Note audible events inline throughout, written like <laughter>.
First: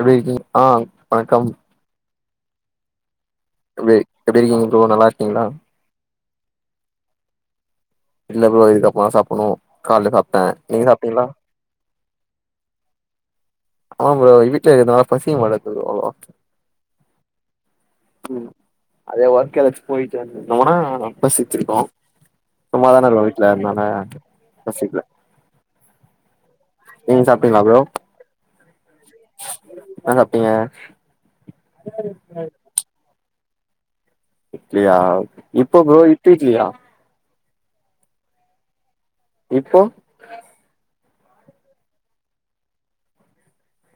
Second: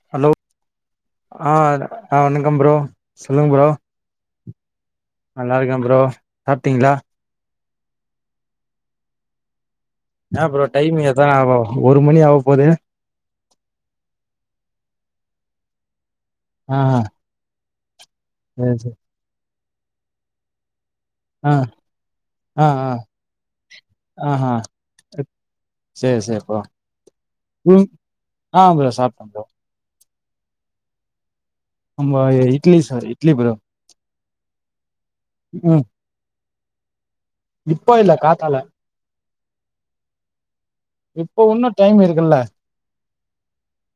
எப்டி ஹலோ இருக்கீங் ஆ வணக்கம் ஆ ஆ வணக்கம் ப்ரோ சொல்லுங் ப்ரோ ப்ரே எப்டி இருக்கீங்க ப்ரோ நல்லா இருக்கீங்களா நல்லாருக்கே ப்ரோ சாப்ட்டீங்ளா இல்ல ப்ரோ இதுக்கப்பறந்தா சாப்பட்ணு கால்ல சாப்ட்டே ஏ ப்ரோ நீங்க டைம் எதா சாப்ட்டீங்ளா ஒரு மணி ஆவ போது ஆமா ப்ரோ வீட்ல இருக்கற்த்னால பசிக்க மாட்டக்து ப்ரோ ம் ம் ம் என்னாச்சி அதே ஒர்க் எதாச்சி போய்ட்டு வந்தமன்னா ஆ பசிச்சிருக்கு ஆ ஆ சும்மாதான இருக்கோ வீட்ல அதுனால பசிக்ல சேர் சேர் ப்ரோ நீங் சாப்ட்டீங்ளா ப்ரோ ம் ஆ ப்ரோ சாப்ட்டே ப்ரோ என்ன சாப்ட்டீங்க நம்போ எ இட்லி சாரி இட்லி ப்ரோ இட்லியா இப்ப ம் ப்ரோ இப்ப இ்ட்லியா இப்ப இல்ல காத்தால இப்போ இப்ப உன்னு டைம் இருக்குல்ல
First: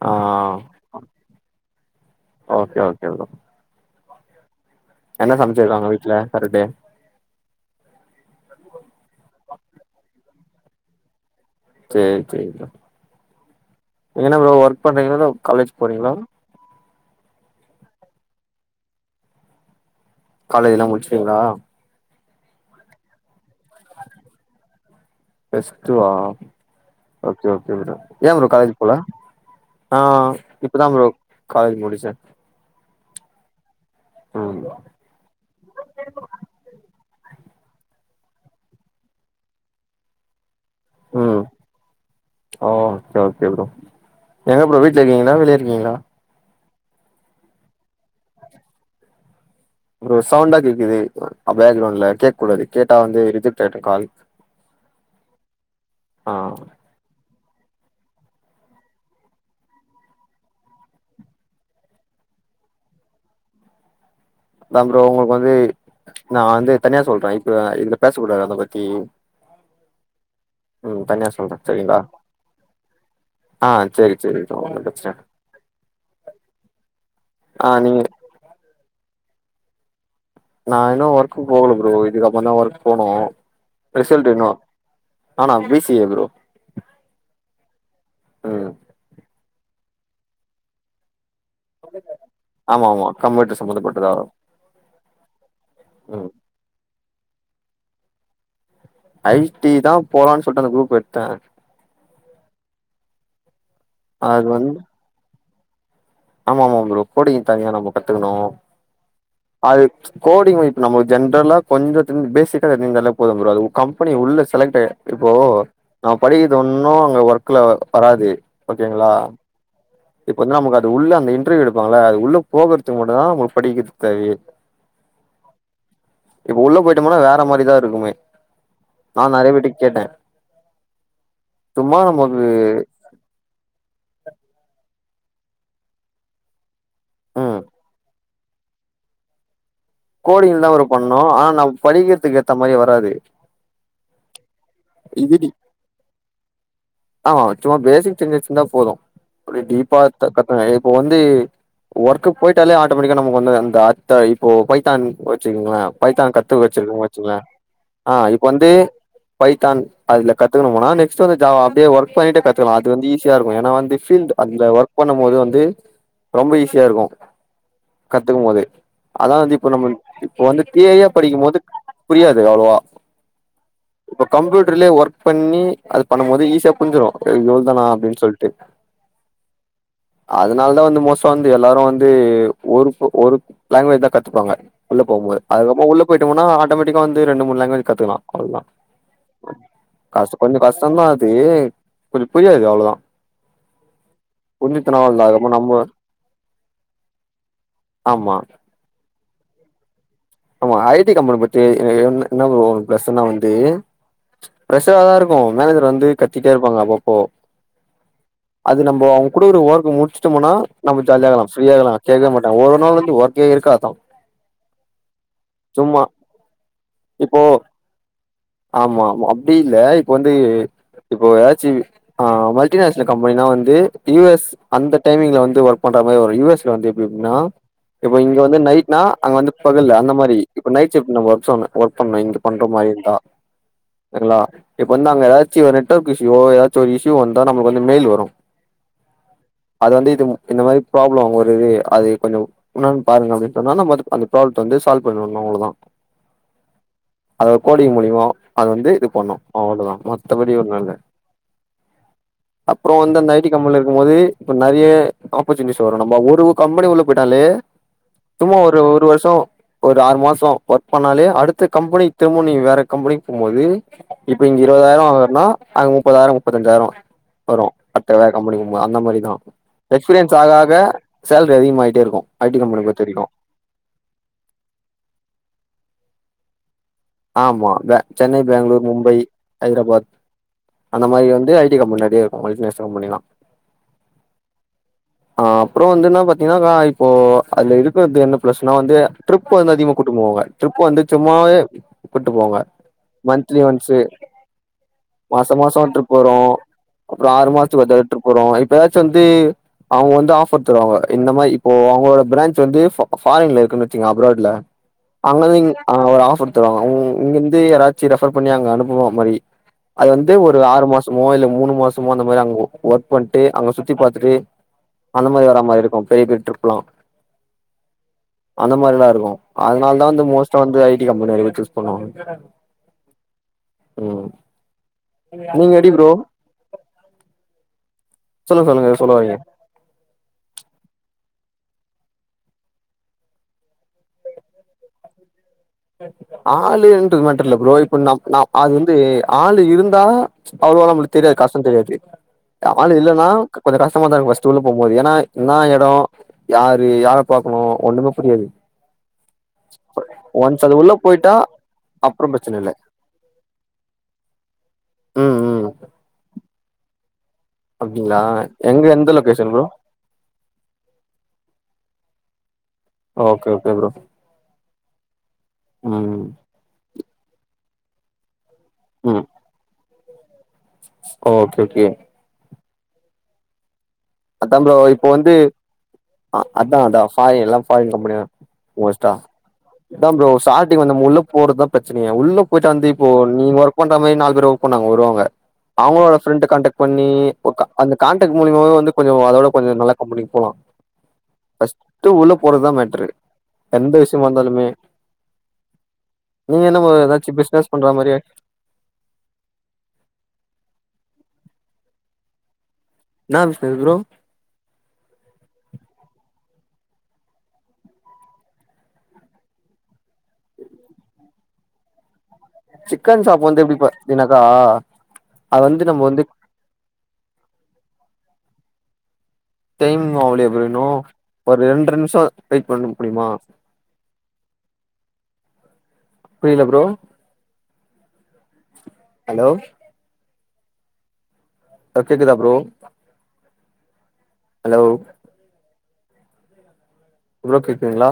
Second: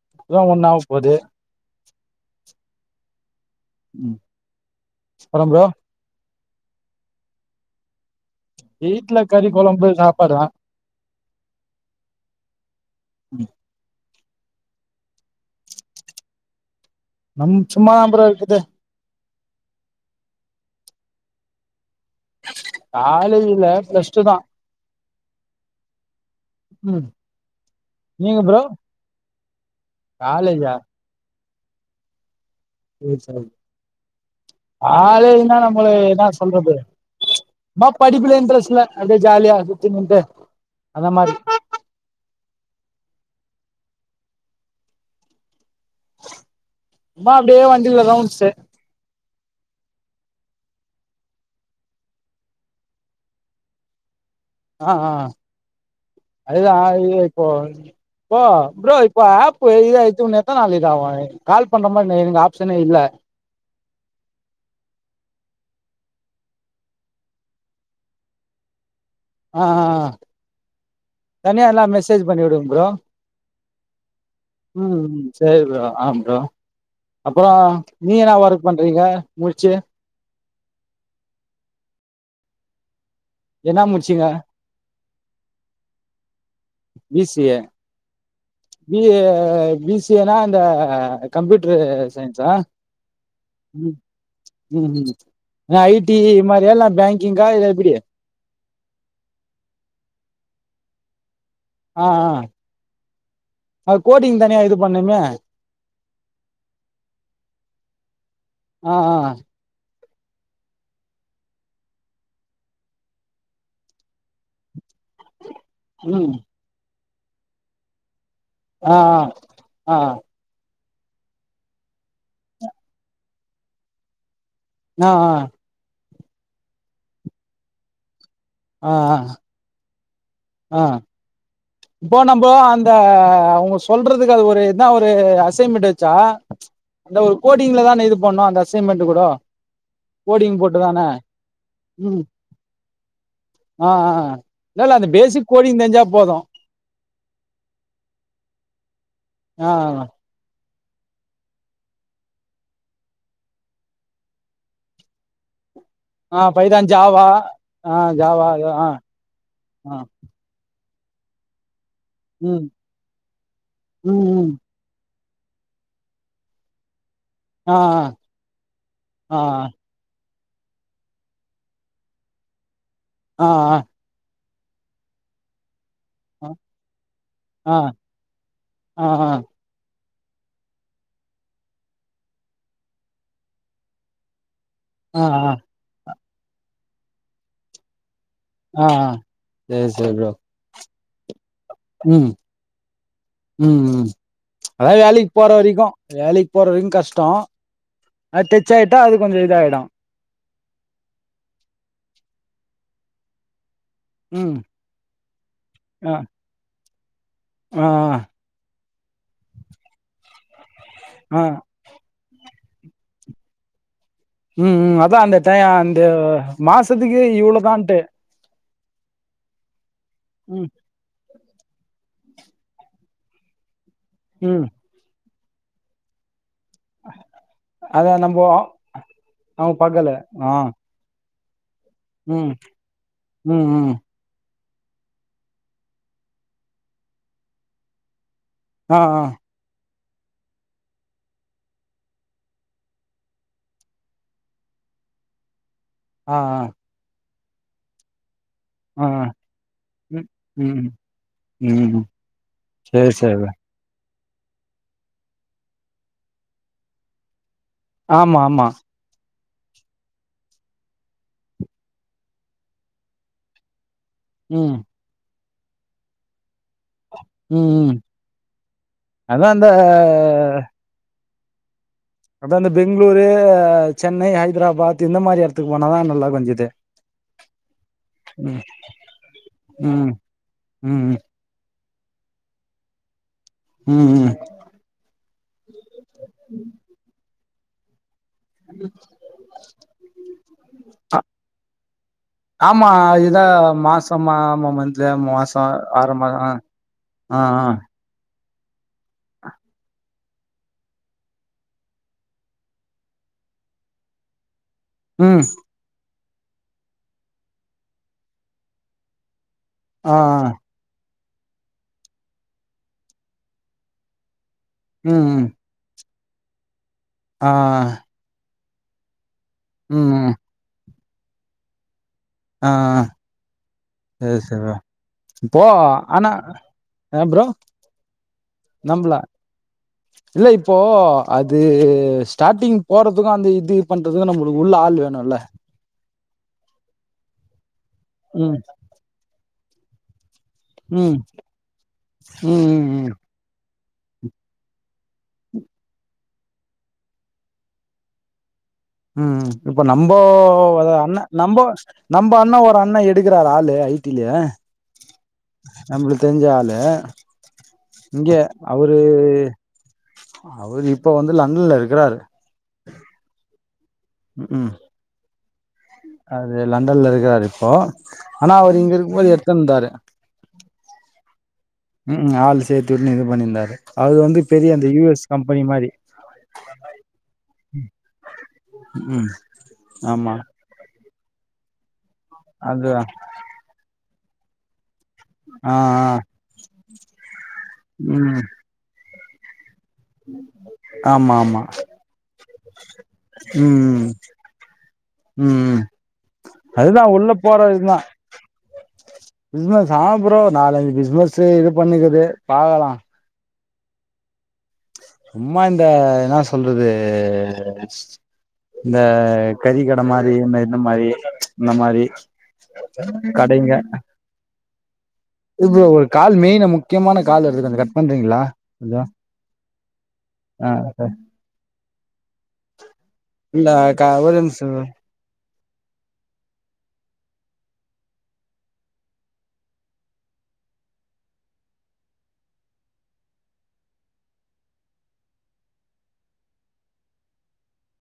ஆ இப்ப தா ஒன் ஆவ போது ஓகே ஓகே ப்ரோ ம் என்ன அப்றோ ப்ரோ சமச்சிருக்காங்க வீட்ல சாட்டர்டே வீட்ல கறி கொழம்பு சாப்பாடு தா சேர் சேரி ப்ரோ நீங்க என்ன ப்ரோ ஒர்க் பண்றீங்ளா இல்ல காலேஜ் போறீங்ளா நம் சும்மா தா ப்ரோ இருக்குது காலேஜ்லா முடிச்டீங்ளா காலேஜ் இல்ல பிளஸ் டூ தா பிளஸ் டூவா ம் ஓகே ஓகே ப்ரோ ஏ ப்ரோ காலேஜ் போல ஆ காலேஜா இப்பதா ப்ரோ காலேஜ் முடிச்சே சேர் சாரி ம் காலேஜ்னா நம்மளு என்னா சொல்றது சும்மா படிப்புல இன்ட்ரெஸ்ட்ல்ல அப்டியே ஜாலியா சுத்தினு இருந்துட்டு அந்த மாரி ஓ ஓகே ஓகே ப்ரோ எங்க ப்ரோ வீட்ல இருக்கீங்ளா வெளிய இருக்கீங்ளா சும்மா அப்டியே வண்டில்ல ரவுண்ட்ஸ்சு ப்ரோ சவுண்டா கேக்குது பேக்ரவுண்ட்ல கேக் கூடாது கேட்டா வந்து ரிஜெக்ட் ஆய்டு கால் ஆ ஆ ஆ அதுதா அதுக்கு தா இப்போ போ ப்ரோ இப்ப ஆப்பு இதாய்ட்டு உன்னு எத்தன் நாள்ல இது ஆவு கால் பண்ற மாரி என்க் எனக்கு ஆப்ஷனே இல்ல அதா ப்ரோ உங்களுக் வந்து நா வந்து தனியா சொல்றே இப்ப இதுல பேசக்கூடாது அத பத்தி ஆ ஆ ஆ ம் சொல்றே தனியா எல்லா சரிங்களா மெசேஜ் பண்ணிவுடுங் ப்ரோ ஆ செரி செரி தோழா ம் செரி ப்ரோ ஆ ப்ரோ அப்றோ ஆ நீங்க நீ என்னாவா இருக் பண்றீங்க முடிச்சு நா இன்னு ஒர்க்கு போல ப்ரோ இதுக்கு அப்றோ தா ஒர்க் போனு என்ன முடிச்சீங்க ரிசல்ட் இன்னு நானா B C A bro B C A ம் B A B C A னா இந்த கம்ப்யூட்ர் சயின்ஸா ஆமா ஆமா கம்ப்யூட்டர் ம் சம்பந்தப்பட்டதா ம் ம் இல்ல ஐ டி ம் மாரியா இல்ல பேங்கிங்கா இல்ல எப்டி ஐ டி தா போலான்னு சொல்ட்டு அந்த குரூப் எடுத்தே ஆ ஆ அது கோடிங் தனியா இது பண்ணமே ஆமாமா ப்ரோ கோடிங் தனியா நம்ம கத்துக்ணு ஆ ஆ அது கோடிங் இப்ப நம்மளுக்கு ஜென்ரலா கொஞ்சோ ஃபேசிக்கா தெரிஞ்சாலே போது ப்ரோ அது கம்பெனி உள்ள செலக்ட் இப்போ நம்ம ம் படிக்கிறது ஒன்னு அங்க ஒர்க்ல வராது ஆ ஓகேங்ளா ஆ வந்து நமக்கு அது உள்ள அந்த இன்டர்வியூ எடுப்பாங்கள்ள அது உள்ள போகுறதுக்கு மட்டுதா நம்மளுக்கு படிக்கிறது தேவையே ஆ ஆ இப்ப உள்ள போயிட்டோம்னா வேற மாரிதா இருக்குமே ஆ ஆ நெறையா பேர் கிட்ட கேட்டே ஆ சும்மா இப்போ நமக்கு நம்ம அந்த அவங்க சொல்றதுக்கு அது ஒரு இதா ஒரு அசைமெண்ட் வெச்சா அந்த ஒரு ம் கோடிங்ல தான இது பண்ணு அந்த அசைமெண்ட் கூட கோடிங் கோடிங்ல தா போட்டு ப்ரோ தான பண்ணு ஆனா நம்ம ம் படிக்கிறதுக்கு ஏத்த மாரி வராது ஆ ஆ இல்லல்ல அந்த பேசிக் கோடிங் தெரிஞ்சா போது ஆ சும்மா ஃபேசிக் தெரிஞ்சி வெச்சிருந்தா போது அப்டியே ஆ டீப்பா கத் இப்ப வந்து ஒர்க்கு போயிட்டாலே ஆட்டோமெட்டிக்கா நமக்கு வந்து அந்த <unintelligible> இப்போ பைத்தான் வெச்சுக்கங்ளே பைத்தான் ஆ கத்து பைதான் வெச்சிருக்க ஜாவா வெச்சுங்கங்களே ஆ இப்ப ஜாவா அது வந்து ஆ பைத்தான் ஆ அதுல கத்துக்கணும்னா நெக்ட்டு வந்து ஜாவா அடியே ஒர்க் பண்ணிட்டு ம் கத்துக்கலா அது வந்து ஈஸியா இரு ஏன்னா வந்து ம் ஃபீல்ட் ம் அந்த ஒர்க் பண்ணும் போது வந்து ரொம்ப ஈஸியா இருக்கு ஆ கத்துக்கும் போது அதா ஆ ஆ வந்து இப்ப நம்ம இப்ப வந்து தியரியா படிக்கும் போது புரியாது அவ்ளவா ஆ ஆ இப்ப கம்ப்யூட்டர்லயே ஒர்க் பண்ணி அது பண்ணும் போது ஈஸியா புரிஞ்சிரு இது ஆ இவ்ளோதானா அப்டின்னு சொல்ட்டு ஆ ஆ அதனால தா வந்து மோஸ்டா வந்து எல்லாரு வந்து ஒரு ஒரு லாங்குவேஜ் தா கத்துப்பாங்க உள்ள ஆ போம் போது ஆ அதுக்கப்றோ உள்ள போயிட்டோம்னா ஆட்டோமேட்டிக்காவே ரெண்டு மூணு லேங்குவேஜ் கத்துகலா அவ்ளோதா ஆ ஆ சரி சரி ப்ரோ கஷ்ட கொஞ்சோ கஷ்டோதா அது கொஞ்ச ம் புரியாது அவ்ளோதா ம் ம் அதா புரிஞ்சுச்சுனா அவ்ளோதா வேலைக்கு போற அதுக்கப்புறமா நம்ம வரைக்கு வேலைக்கு போற வரைக்கு கஷ்டோ ஆமா அது டச் ஆகிட்ட அது கொஞ்சோ இதாகிடு ஆமா ஐ டி கம்பெனி பத்தி என்ன ப்ரோ பிளஸ்ன வந்து ம் பிரஷரா தா இருக்கு மேனேஜர் வந்து கத்திட்டே இருப்பாங்க அப்பப்போ ஆ ஆ அது நம்போ அவுங்க குடுக்குற ஓர்க்கு முடுச்சுட்டோமுனா நம்ம ஜாலிய ஆ இருக்லா ஃப்ரீயா இருகலா கேக்கவே மாட்டா ஒரு நாள் வந்து ஒர்க்கே இருக்காதான் ம் ம் அதா அந்த டைய அந்த மாசத்துக்கு இப்போ இவ்ளதான்டு ஆமா ஆமா அப்டி இல்ல இப்ப வந்து ம் இப்ப எதாச்சு அ மல்டிநேஷனல் கம்பெனினா வந்து யூ எஸ் ம் அந்த டைமிங்ல வந்து ஒர்க் பண்ற மாரி வரு யூ எஸ் ல வந்து எப்ப எப்டினா அதா இப்ப இங்க நம்போ வந்து நைட்னா அங்க வந்து அவங்க பகலு பாக்கல அந்த மாரி ஆ இப்ப நைட் சிஃப்ட் நம்ம ஒர்க் பண்ணனு ஒர்க் பண்ணனு இங்க ம் பண்ற மாரி இருந்தா ம் ம் சரிங்களா இப்ப வந்து அங்க ஏதாச்சு ஒரு நெட்ஒர்க் இஷ்யுவோ ஏதாச்சு ஒரு இஷ்யூ வந்தா நமக்கு வந்து மெய்ல் வரு ஆ ஆ அது வந்து இது இந்த மாரி ப்ராப்ளம் ஒரு இது அது கொஞ்சம் என்னான் பாருங்க அப்டின் சொன்னாங்னா நம்ம அது அந்த ப்ராப்ளத்த வந்து சால் பண்ணிற்வாங்க அவ்ளதா ஆ ஆ அத கோடிங் மூலியமோ அத வந்து ஆ இது ஆ பண்ணு அவ்ளதா ம் மத்தபடி ஒன்னு இல்ல ம் ம் அப்பறோ சரி வந்து அந்த சரி ஐ டி ப்ரோ. கம்பனில இருக்கும்போது இப்ப நெறைய ஆப்பர்ச்சுனிட்டிஸ் வரு நம்ம ஒரு கம்பனி உள்ள போய்ட்டாலே ஆமா சும்மா ஆமா ஒரு ஒரு வர்ஷோ ஒரு ஆறு மாசோ ஒர்க் பண்ணாலே அடுத்த கம்பனி திரும்ப நீ வேற கம்பனிக் போம்போது இப்ப இங்க ம் இருவதாயிரோ வாங்கறனா அங்க முப்பதாயிரோ முப்பத்தஞ்சாயிரோ வரு ம் ம் அத்த வேற கம்பனிக்கு மா அந்த மாரிதா அதா எக்ஸ்பீரியன்ஸ் அந்த ஆக ஆக சேலரி அதிகமாய்டே இருக்கு ஐ அதா டி இந்த கம்பெனி பொறுத்த பெங்ளூரு வரைக்கு அ சென்னை ஹைராபாத் இந்த மாரி எடத்துக்கு போனாதா நல்லார்க்கு ரன்ஜித்து ஆமா வ சென்னை பேங்ளூர் மும்பை ஹைராபாத் ம் அந்த ம் மாரி வந்து ஐ டி கம்பனி நெறைய இருக்கு மவ்டிநேஷனல் கம்பனிலா ம் ம் அ அப்பறோ வந்து என்ன பாத்தீங்கனாக்கா இப்போ அதுல இருக்கறது என்ன பிளஸ்னா வந்து ட்ரிப் அதுல அதிகமா கூட்டு போவாங்க ட்ரிப் வந்து சும்மாவே கூட்டு போவாங்க ஆமா இதா மந்த்லி ஒன்ஸு மாசமா ஆமா மந்த்ல மாசோ ஆர மாத அ அப்பறோ ஆறு மாசத்துக்கு ஒர் தடவ ட்ரிப் வரு இப்பயாச்சு வந்து அவுங்க வந்து ஆஃபர் தருவாங்க இந்த மாரி இப்ப அவுங்களோட பிரான்ச் வந்து ஃபா ஃபாரின்ல இருக்குன் வச்சுக்கயே அப்ராட்ல ம் அங்கருந்து இங் அங்க ஒரு ஆஃபர் தருவாங்க அவுங் இங்க இருந்து யாராச்சு ரெஃபர் பண்ணி அங்க அனுப்புவோ மாரி அது ஆ வந்து ஆ ஒரு ஆறு மாசமோ இல்ல மூணு மாசமோ அந்த மாரி அங்க ஒர்க் பண்ணிட்டு அங்க சுத்தி பாத்துட்டு ம் அந்த மாரி ம் வரா மாரி இருக்கு பெரிய பெரிய ட்ரிப்லா ஆ ஆ அந்த மாரில்லா இருக்கு அதுனால தா ம் வந்து ம் மோஸ்ட்டா வந்து ஐ டி கம்பனிய நெறைய பேர் சூஸ் பண்ணுவாங்க ஆ ஆ ம் சேர் சர்ரா இப்போ நீங்க எப்டி ப்ரோ ஆனா அ ப்ரோ சொல்லுங்க சொல்லுங்க எதோ நம்பள சொல்ல வர்ரீங்க இல்ல இப்போ அது ஸ்டாட்டிங் போறதுக்கு அந்த இது பண்றது துக்கு நம்மளுக்கு உள்ள ஆள் வேணுல ஆளுன்றது மேட்டர் இல்ல ப்ரோ இப்ப நம் ந ம் அது வந்து ஆளு இருந்தா அவ்ளவா ம் நம்மளுக்கு தெரியாது கஷ்டொ தெரியாது ம் ம் ஆளு ம் இல்லனா கொஞ்சோ கஷ்டமா தா இருக்கு ஃபர்ஸ்ட் உள்ள போம் போது ஏனா ன்னா எடோ யாரு யார பாக்கணு ஒண்ணுமே புரியாது ம் இப்ப நம்போ ஒன்ஸ் அது அத உள்ள அண்ண போயிட்டா நம்போ அப்றோ நம்ப அண்ணா பிரச்சன இல்ல ஒரு அண்ணா எடுக்கறாரு ஆளு ஐ டி யிலே ம் ம் நம்பளுக்கு தெரிஞ்ச ஆளு அப்டிங்களா இங்க எங்க அவரு எந்த லொகேஷன் ப்ரோ அவரு இப்ப வந்து லண்டன்ல இருக்கிறாரு ஓகே ஓகே ப்ரோ ம்கும் ம் அது லண்டன்ல இருக்கிறாரு இப்போ ஆனா அவர் இங்க இருக்கும் ம் போது எடுத்துட்டு இருந்தாரு ஓகே ஓகே ம்கும் ஆள் சேத்து உடுனு இது பண்ணிருந்தாரு அதா ப்ரோ இப்போ வந்து அ அதா அதா சாரி எல்லா ஃபாரின் கம்பனி தா மோஸ்டா ம் அதா ப்ரோ ஆமா ச டி வந்து நம்ம உள்ள போறதா பிரச்சனைய உள்ள போயிட்டு வந்து அதுதா இப்போ நீங்க ஒர்க் பண்ற மாரி நாலு பேர் ஒர்க் பண்ண அங்க வருவாங்க ஆ ஆ வ அவங்களோட ஃபிரெண்ட கான்டாக்ட் பண்ணி ஒருக்க அந்த கான்டாக்ட் ம் மூலியமாவே வந்து கொஞ்ச அதோட கொஞ்ச நல்லா ஆமா ஆமா ஃபஸ்ட் உள்ள போறதுதா மேட்டரு ம் எந்த ம் விஷயமா இருந்தாலுமே ம் நீங்க என்ன ப்ரோ அதுதா உள்ள ஏதாச்சும் பிசினஸ் பண்ற மாரியா பிஸினஸ் ஆ ப்ரோ நாலஞ்சு பிஸினஸ் இது பண்ணிக்குது பாக்கலா ன்னா பிஸினஸ் ப்ரோ சும்மா இந்த என்னா சொல்றது இந்த கறி கடை மாரி இந்த என்ன மாரி இந்த மாரி சிக்கன் ஷாப் வந்து கடைங்க எப்டி பாத்தீனாக்கா அது வந்து இப்ப நம்ம ஒரு வந்து கால் மெய்னா முக் கியமான கால் வருது கொஞ்சோ கட் பண்ணுறீங்களா கொஞ்சோ <unintelligible> ஆ இன்னு ஒரு ரெண்டற நிமிஷோ வெய்ட் பண்ண முடியுமா இல்ல ஒரு நிமிஷோ புரியல ப்ரோ ஹலோ ஹலோ கேக்குதா ப்ரோ ஹலோ ப்ரோ கேக்குதுங்களா